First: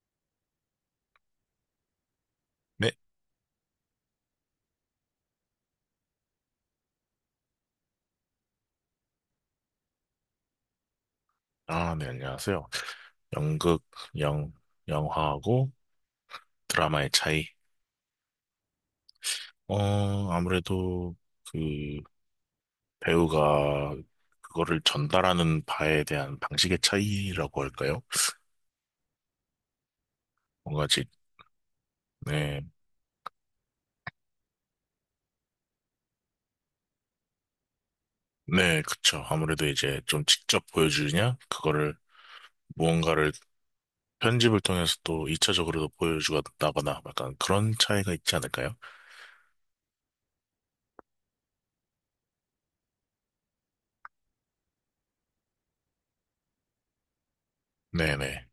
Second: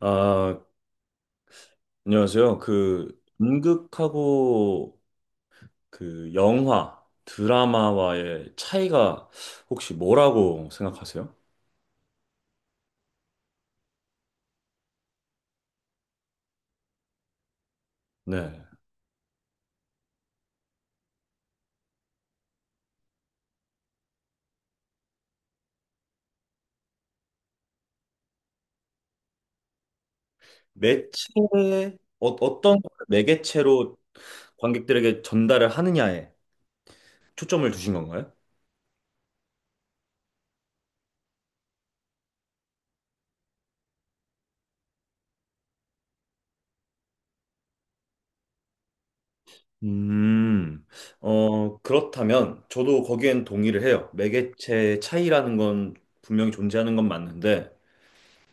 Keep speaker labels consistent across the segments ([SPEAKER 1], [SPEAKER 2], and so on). [SPEAKER 1] 아, 안녕하세요.
[SPEAKER 2] 네.
[SPEAKER 1] 그 연극하고 그 영화, 드라마와의 차이가 혹시 뭐라고 생각하세요?
[SPEAKER 2] 아, 네, 안녕하세요. 연극, 영, 영화하고 드라마의 차이.
[SPEAKER 1] 네.
[SPEAKER 2] 아무래도 그 배우가 그거를 전달하는 바에 대한 방식의 차이라고 할까요? 뭔가.
[SPEAKER 1] 매체, 어,
[SPEAKER 2] 네,
[SPEAKER 1] 어떤 매개체로 관객들에게 전달을 하느냐에 초점을 두신 건가요?
[SPEAKER 2] 네, 그쵸. 아무래도 이제 좀 직접 보여주느냐, 그거를 무언가를 편집을 통해서 또 2차적으로도 보여주다거나 약간 그런 차이가 있지 않을까요?
[SPEAKER 1] 음, 어, 그렇다면 저도 거기엔 동의를 해요. 매개체의 차이라는 건 분명히 존재하는 건 맞는데
[SPEAKER 2] 네네.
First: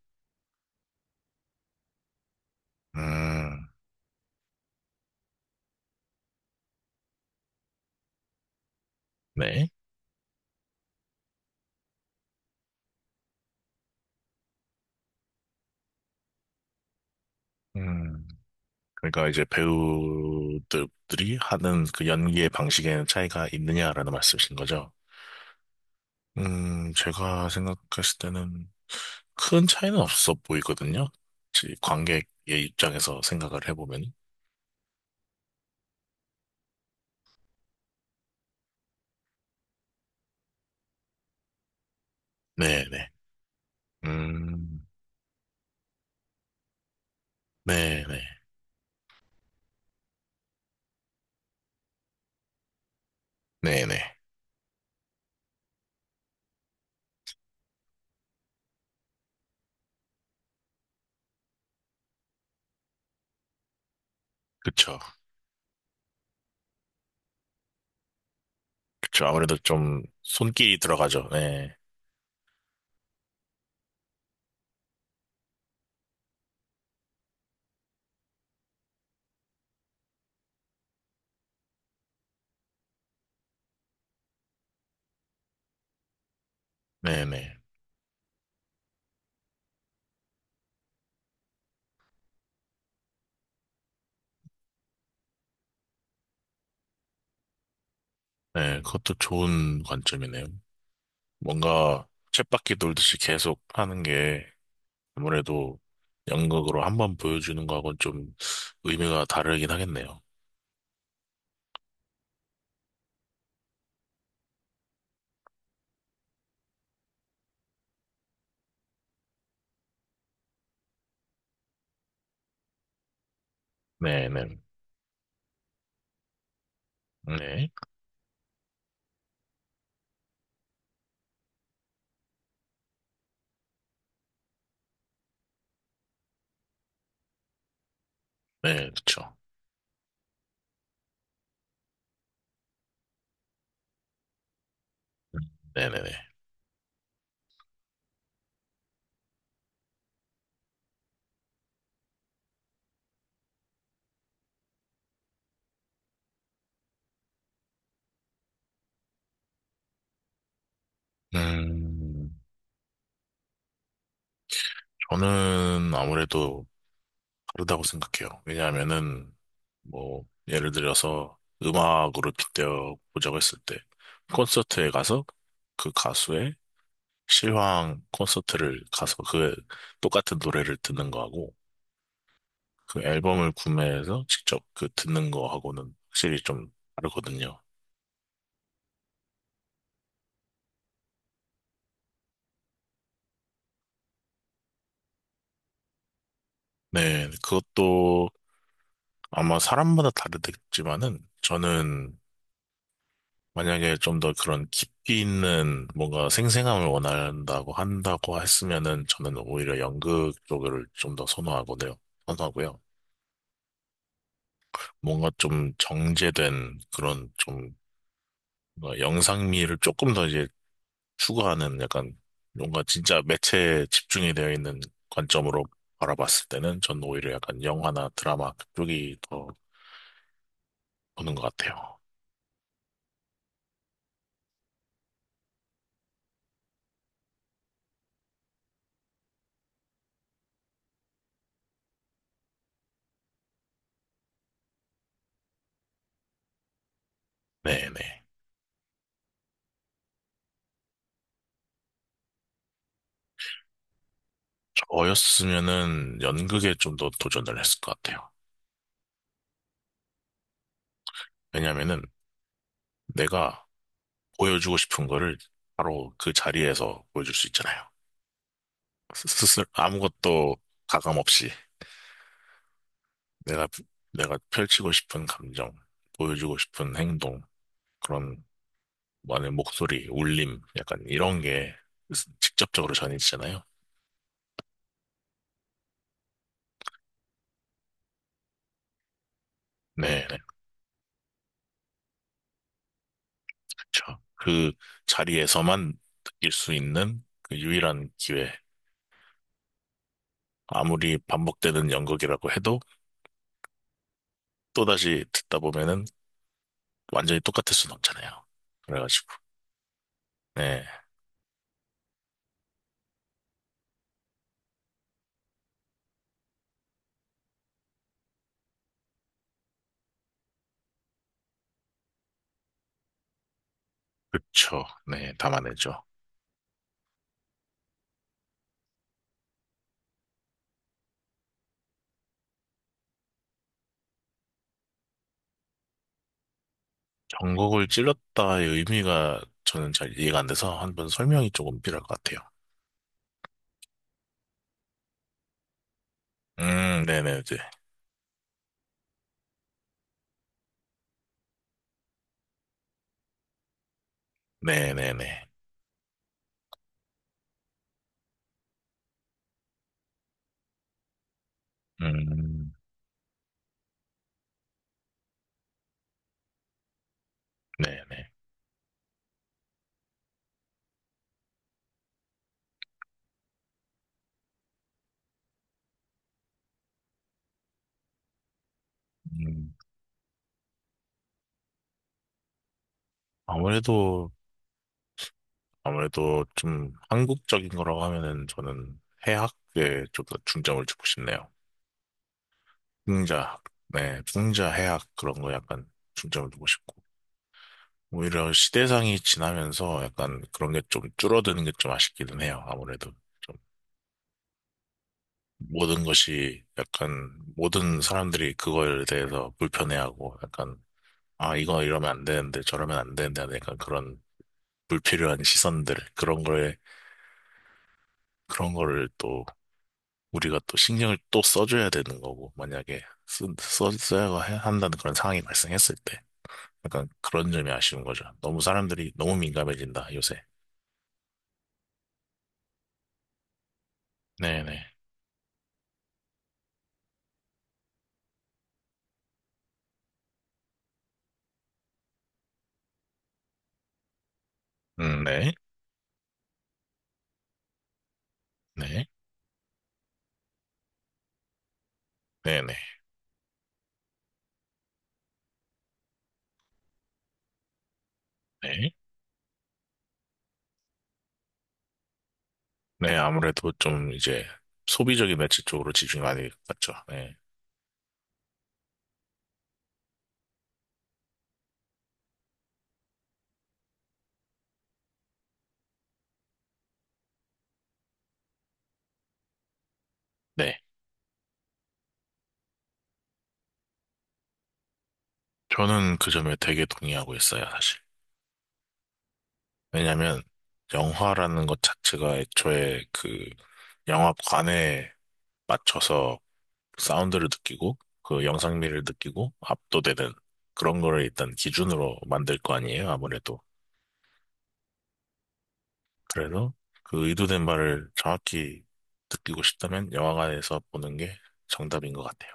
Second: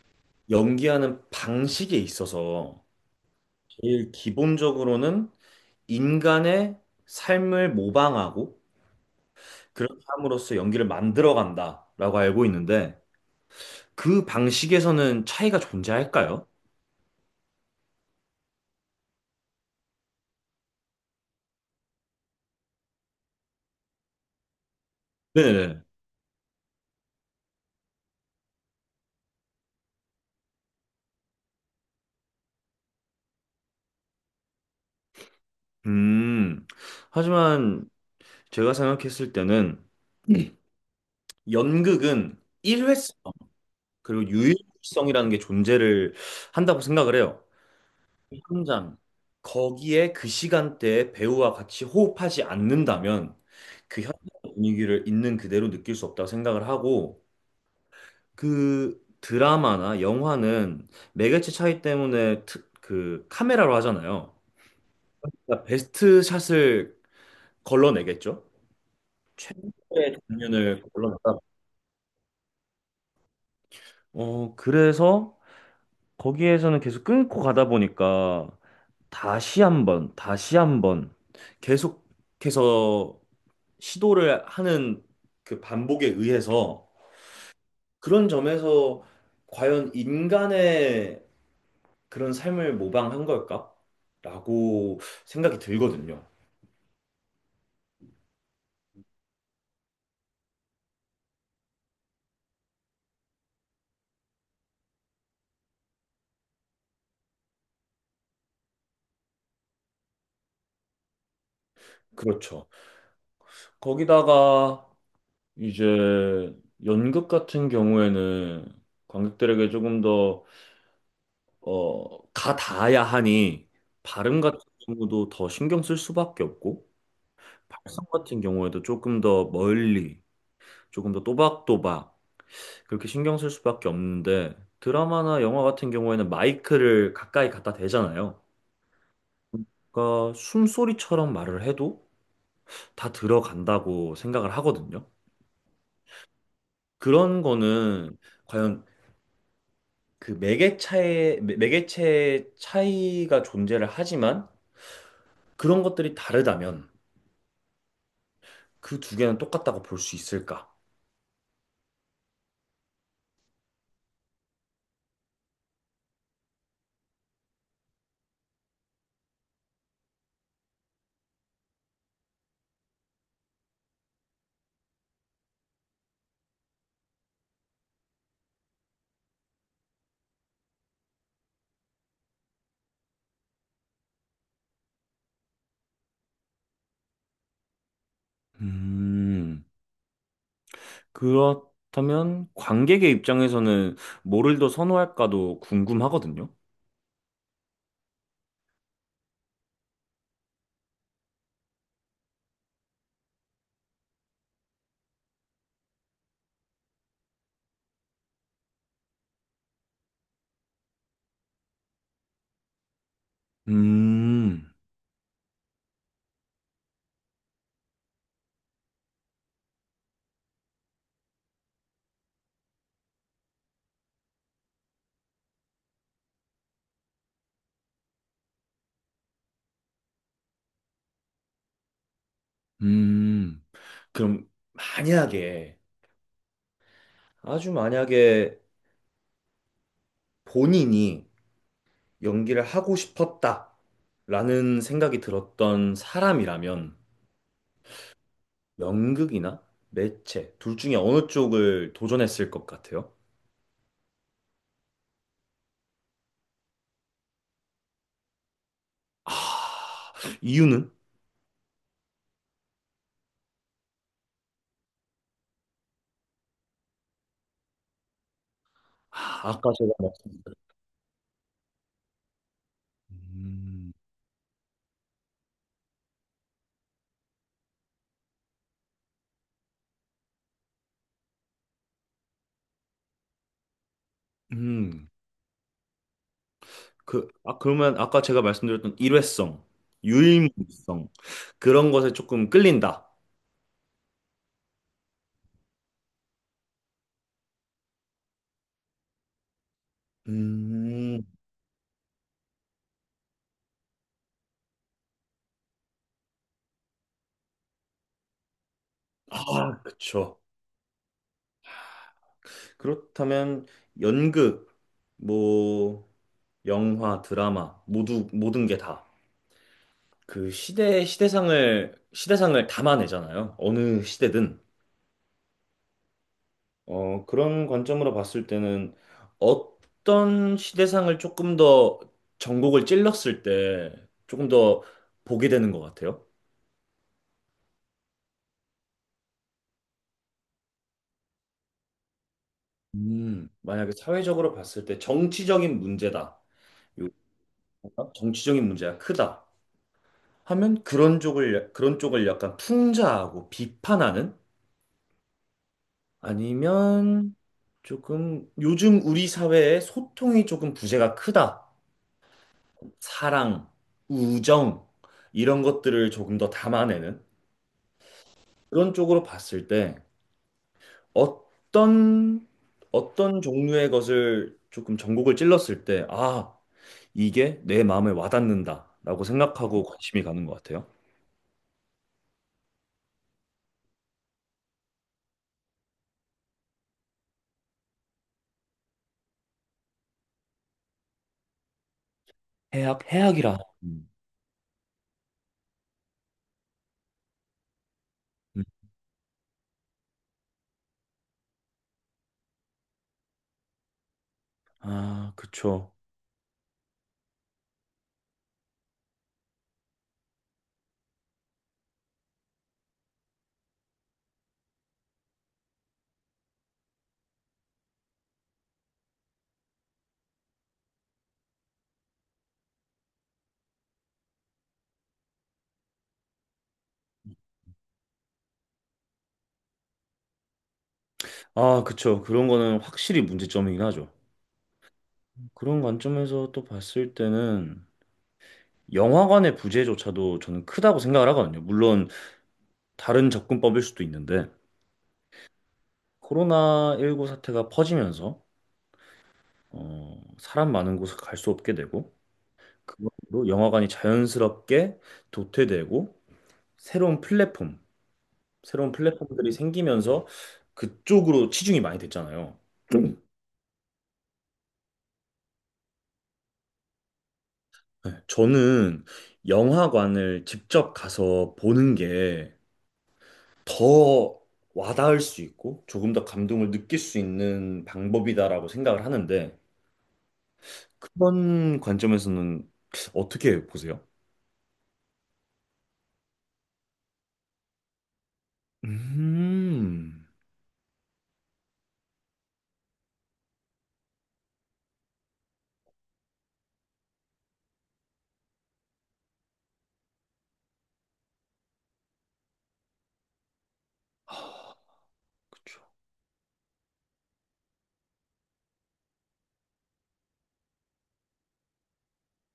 [SPEAKER 1] 연기하는 방식에 있어서
[SPEAKER 2] 음,
[SPEAKER 1] 제일 기본적으로는 인간의 삶을 모방하고
[SPEAKER 2] 네.
[SPEAKER 1] 그렇게 함으로써 연기를 만들어간다라고 알고 있는데 그 방식에서는 차이가 존재할까요?
[SPEAKER 2] 음. 그러니까 이제 배우들이 하는 그 연기의 방식에는 차이가 있느냐라는 말씀이신 거죠.
[SPEAKER 1] 네네.
[SPEAKER 2] 제가 생각했을 때는 큰 차이는 없어 보이거든요. 관객의 입장에서 생각을 해보면.
[SPEAKER 1] 음, 하지만 제가 생각했을 때는 네. 연극은
[SPEAKER 2] 네네.
[SPEAKER 1] 일회성 그리고
[SPEAKER 2] 음,
[SPEAKER 1] 유일성이라는 게 존재를 한다고 생각을 해요.
[SPEAKER 2] 네네.
[SPEAKER 1] 그 현장 거기에 그 시간대에 배우와 같이 호흡하지 않는다면 그
[SPEAKER 2] 네네.
[SPEAKER 1] 현장 분위기를 있는 그대로 느낄 수 없다고 생각을 하고 그 드라마나 영화는 매개체 차이 때문에 그 카메라로 하잖아요.
[SPEAKER 2] 그쵸.
[SPEAKER 1] 그러니까 베스트 샷을 걸러내겠죠?
[SPEAKER 2] 그쵸. 아무래도 좀
[SPEAKER 1] 네.
[SPEAKER 2] 손길이
[SPEAKER 1] 장면을
[SPEAKER 2] 들어가죠.
[SPEAKER 1] 걸러내다.
[SPEAKER 2] 네.
[SPEAKER 1] 어, 그래서 거기에서는 계속 끊고 가다 보니까 다시 한번, 다시 한번 계속해서 시도를 하는 그 반복에 의해서
[SPEAKER 2] 네네.
[SPEAKER 1] 그런 점에서 과연 인간의 그런 삶을 모방한 걸까? 라고 생각이 들거든요.
[SPEAKER 2] 네. 그것도 좋은 관점이네요. 뭔가 쳇바퀴 돌듯이 계속 하는 게 아무래도 연극으로 한 번 보여주는 거하고는 좀 의미가 다르긴 하겠네요.
[SPEAKER 1] 그렇죠. 거기다가 이제 연극 같은 경우에는 관객들에게 조금 더, 어, 가닿아야 하니 발음
[SPEAKER 2] 네네.
[SPEAKER 1] 같은 경우도 더 신경 쓸 수밖에 없고
[SPEAKER 2] 네.
[SPEAKER 1] 발성 같은 경우에도 조금 더 멀리, 조금 더 또박또박 그렇게 신경 쓸 수밖에 없는데 드라마나 영화 같은 경우에는 마이크를 가까이 갖다 대잖아요.
[SPEAKER 2] 네, 그쵸.
[SPEAKER 1] 그러니까 숨소리처럼 말을 해도 다 들어간다고 생각을 하거든요.
[SPEAKER 2] 네네네.
[SPEAKER 1] 그런 거는 과연 그 매개체의 차이가 존재를 하지만 그런 것들이 다르다면 그 두 개는 똑같다고 볼 수 있을까?
[SPEAKER 2] 음, 저는 아무래도 다르다고 생각해요. 왜냐하면은, 뭐, 예를 들어서 음악으로 빗대어 보자고 했을 때, 콘서트에 가서 그 가수의 실황 콘서트를 가서 그 똑같은 노래를 듣는 거하고, 그 앨범을 구매해서 직접 그 듣는 거하고는 확실히 좀 다르거든요.
[SPEAKER 1] 음, 그렇다면 관객의 입장에서는 뭐를 더 선호할까도 궁금하거든요.
[SPEAKER 2] 네, 그것도 아마 사람마다 다르겠지만은 저는 만약에 좀 더 그런 깊이 있는 뭔가 생생함을 원한다고 한다고 했으면은 저는 오히려 연극 쪽을 좀 더 선호하거든요. 선호하고요.
[SPEAKER 1] 음,
[SPEAKER 2] 뭔가 좀 정제된 그런 좀 뭔가 영상미를 조금 더 이제 추구하는 약간 뭔가 진짜 매체에 집중이 되어 있는 관점으로 바라봤을 때는 전 오히려 약간 영화나 드라마 그쪽이 더 보는 것 같아요.
[SPEAKER 1] 음. 그럼 만약에 아주 만약에 본인이 연기를 하고 싶었다라는 생각이 들었던 사람이라면
[SPEAKER 2] 네네.
[SPEAKER 1] 연극이나 매체 둘 중에 어느 쪽을 도전했을 것 같아요?
[SPEAKER 2] 저였으면은 연극에 좀 더 도전을 했을 것 같아요.
[SPEAKER 1] 아, 이유는?
[SPEAKER 2] 왜냐면은 내가 보여주고 싶은 거를 바로 그 자리에서 보여줄 수 있잖아요.
[SPEAKER 1] 아,
[SPEAKER 2] 스스로
[SPEAKER 1] 아까 제가 말씀드렸던
[SPEAKER 2] 아무것도 가감 없이 내가,
[SPEAKER 1] 음,
[SPEAKER 2] 내가 펼치고 싶은 감정, 보여주고 싶은 행동, 그런 많은 목소리, 울림, 약간 이런 게 직접적으로 전해지잖아요.
[SPEAKER 1] 음, 그, 아, 그러면 아까 제가 말씀드렸던 일회성,
[SPEAKER 2] 네, 네,
[SPEAKER 1] 유일무이성 그런 것에 조금 끌린다.
[SPEAKER 2] 그렇죠. 그 자리에서만 느낄 수 있는 그 유일한 기회. 아무리
[SPEAKER 1] 음,
[SPEAKER 2] 반복되는 연극이라고 해도 또다시 듣다 보면은 완전히 똑같을 순 없잖아요. 그래가지고,
[SPEAKER 1] 아, 그쵸.
[SPEAKER 2] 네,
[SPEAKER 1] 그렇다면 연극, 뭐 영화, 드라마 모두 모든 게 다. 그 시대, 시대상을, 시대상을 담아내잖아요. 어느 시대든.
[SPEAKER 2] 그쵸. 네, 담아내죠.
[SPEAKER 1] 어, 그런 관점으로 봤을 때는 어떤 시대상을 조금 더 전곡을 찔렀을 때 조금 더 보게 되는 것 같아요.
[SPEAKER 2] 전곡을 찔렀다의 의미가 저는 잘 이해가 안 돼서 한번 설명이 조금 필요할 것 같아요.
[SPEAKER 1] 만약에 사회적으로 봤을 때 정치적인 문제다. 요-
[SPEAKER 2] 네네, 이제.
[SPEAKER 1] 정치적인 문제가 크다. 하면 그런 쪽을 약간 풍자하고 비판하는
[SPEAKER 2] 네네네.
[SPEAKER 1] 아니면 조금 요즘 우리 사회에 소통이 조금 부재가 크다.
[SPEAKER 2] 음,
[SPEAKER 1] 사랑, 우정 이런 것들을 조금 더 담아내는
[SPEAKER 2] 네네.
[SPEAKER 1] 그런 쪽으로 봤을 때 어떤 어떤 종류의 것을 조금 전곡을 찔렀을 때 아, 이게 내 마음에 와닿는다라고 생각하고 관심이 가는 것 같아요.
[SPEAKER 2] 아무래도, 아무래도 좀 한국적인 거라고 하면은 저는 해학에 좀 더 중점을 주고 싶네요.
[SPEAKER 1] 해악,
[SPEAKER 2] 풍자,
[SPEAKER 1] 해악이라. 음.
[SPEAKER 2] 네, 풍자 해학 그런 거 약간 중점을 두고 싶고. 오히려
[SPEAKER 1] 음.
[SPEAKER 2] 시대상이 지나면서 약간 그런 게 좀 줄어드는 게 좀 아쉽기는 해요. 아무래도 좀
[SPEAKER 1] 아, 그쵸.
[SPEAKER 2] 모든 것이 약간 모든 사람들이 그거에 대해서 불편해하고 약간 아, 이거 이러면 안 되는데 저러면 안 되는데 하는 약간 그런 불필요한 시선들 그런 거에 그런 거를 또 우리가 또 신경을 또 써줘야 되는 거고, 만약에 쓰, 써, 써야 해- 한다는 그런 상황이 발생했을 때. 약간 그런 점이 아쉬운 거죠. 너무 사람들이 너무 민감해진다, 요새.
[SPEAKER 1] 아, 그쵸. 그런 거는 확실히 문제점이긴 하죠.
[SPEAKER 2] 네네.
[SPEAKER 1] 그런 관점에서 또 봤을 때는 영화관의 부재조차도 저는 크다고 생각을 하거든요. 물론 다른 접근법일 수도 있는데
[SPEAKER 2] 네.
[SPEAKER 1] 코로나19 사태가 퍼지면서
[SPEAKER 2] 네.
[SPEAKER 1] 어, 사람 많은 곳을 갈 수 없게 되고
[SPEAKER 2] 네네.
[SPEAKER 1] 그걸로 영화관이 자연스럽게 도태되고 새로운 플랫폼, 새로운
[SPEAKER 2] 네.
[SPEAKER 1] 플랫폼들이 생기면서 그쪽으로 치중이 많이 됐잖아요.
[SPEAKER 2] 네,
[SPEAKER 1] 음.
[SPEAKER 2] 아무래도 좀 이제 소비적인 매체 쪽으로 집중이 많이 갔죠. 네.
[SPEAKER 1] 네, 저는 영화관을 직접 가서 보는 게 더 와닿을 수 있고 조금 더 감동을 느낄 수 있는 방법이다라고 생각을 하는데
[SPEAKER 2] 네.
[SPEAKER 1] 그런 관점에서는 어떻게 보세요?
[SPEAKER 2] 저는 그 점에 되게 동의하고 있어요, 사실.
[SPEAKER 1] 음,
[SPEAKER 2] 왜냐면, 영화라는 것 자체가 애초에 그 영화관에 맞춰서 사운드를 느끼고 그 영상미를 느끼고 압도되는 그런 거를 일단 기준으로 만들 거 아니에요, 아무래도.
[SPEAKER 1] 그쵸.
[SPEAKER 2] 그래서 그 의도된 바를 정확히 느끼고 싶다면 영화관에서 보는 게 정답인 것 같아요.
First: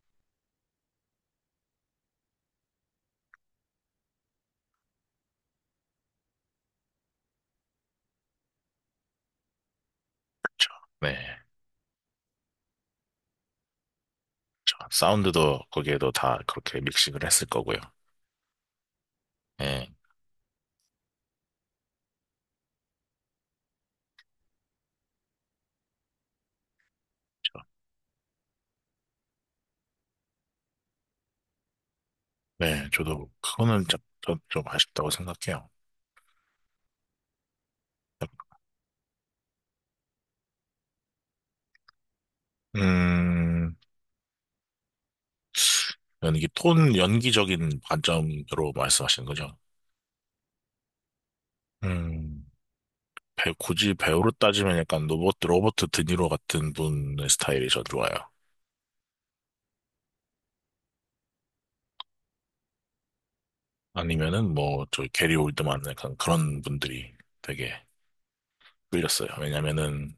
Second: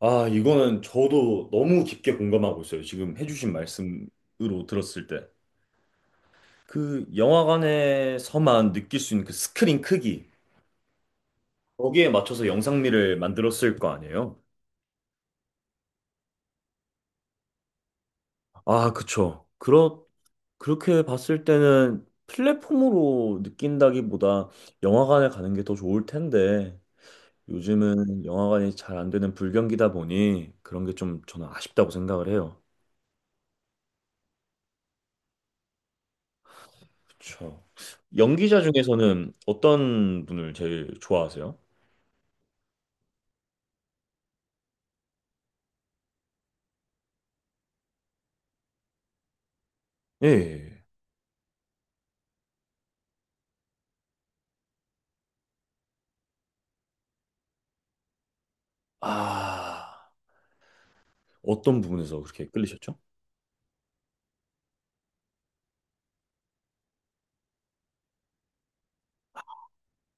[SPEAKER 1] 아, 이거는 저도 너무 깊게 공감하고 있어요. 지금 해주신 말씀으로 들었을 때. 그 영화관에서만 느낄 수 있는 그 스크린 크기,
[SPEAKER 2] 그렇죠. 네.
[SPEAKER 1] 거기에 맞춰서 영상미를 만들었을 거 아니에요?
[SPEAKER 2] 그쵸. 사운드도 거기에도 다 그렇게 믹싱을 했을 거고요.
[SPEAKER 1] 아, 그쵸.
[SPEAKER 2] 네.
[SPEAKER 1] 그렇 그렇게 봤을 때는 플랫폼으로 느낀다기보다 영화관에 가는 게 더 좋을 텐데
[SPEAKER 2] 그쵸.
[SPEAKER 1] 요즘은 영화관이 잘 안 되는 불경기다 보니 그런 게 좀 저는 아쉽다고 생각을 해요.
[SPEAKER 2] 네, 저도 그거는 좀 아쉽다고 생각해요.
[SPEAKER 1] 그렇죠. 연기자 중에서는 어떤 분을 제일 좋아하세요?
[SPEAKER 2] 음, 연기, 톤, 연기적인 관점으로 말씀하시는 거죠?
[SPEAKER 1] 예. 예.
[SPEAKER 2] 음. 굳이 배우로 따지면 약간 로버트 드니로 같은 분의 스타일이 저 좋아요.
[SPEAKER 1] 아, 어떤 부분에서 그렇게 끌리셨죠?
[SPEAKER 2] 아니면은 뭐, 저 게리 올드만 약간 그런 분들이 되게 끌렸어요. 왜냐면은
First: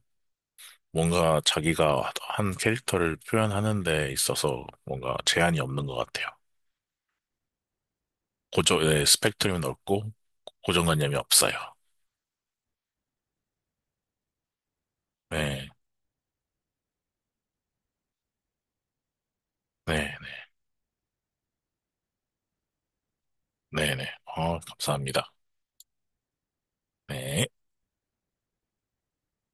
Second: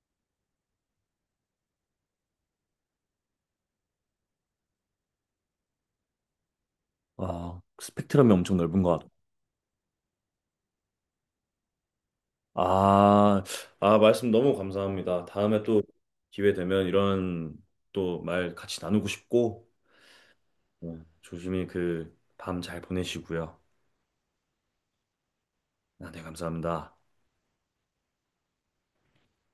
[SPEAKER 2] 뭔가 자기가 한 캐릭터를 표현하는 데 있어서 뭔가 제한이 없는 것 같아요.
[SPEAKER 1] 아, 스펙트럼이 엄청
[SPEAKER 2] 고정,
[SPEAKER 1] 넓은 것
[SPEAKER 2] 네,
[SPEAKER 1] 같아요.
[SPEAKER 2] 스펙트럼이 넓고 고정관념이 없어요.
[SPEAKER 1] 아, 아, 말씀 너무 감사합니다. 다음에
[SPEAKER 2] 네,
[SPEAKER 1] 또 기회 되면 이런 또 말 같이 나누고 싶고
[SPEAKER 2] 네,
[SPEAKER 1] 네, 조심히 그 밤 잘 보내시고요.
[SPEAKER 2] 네, 네, 네. 감사합니다.
[SPEAKER 1] 아, 네, 감사합니다.
[SPEAKER 2] 네.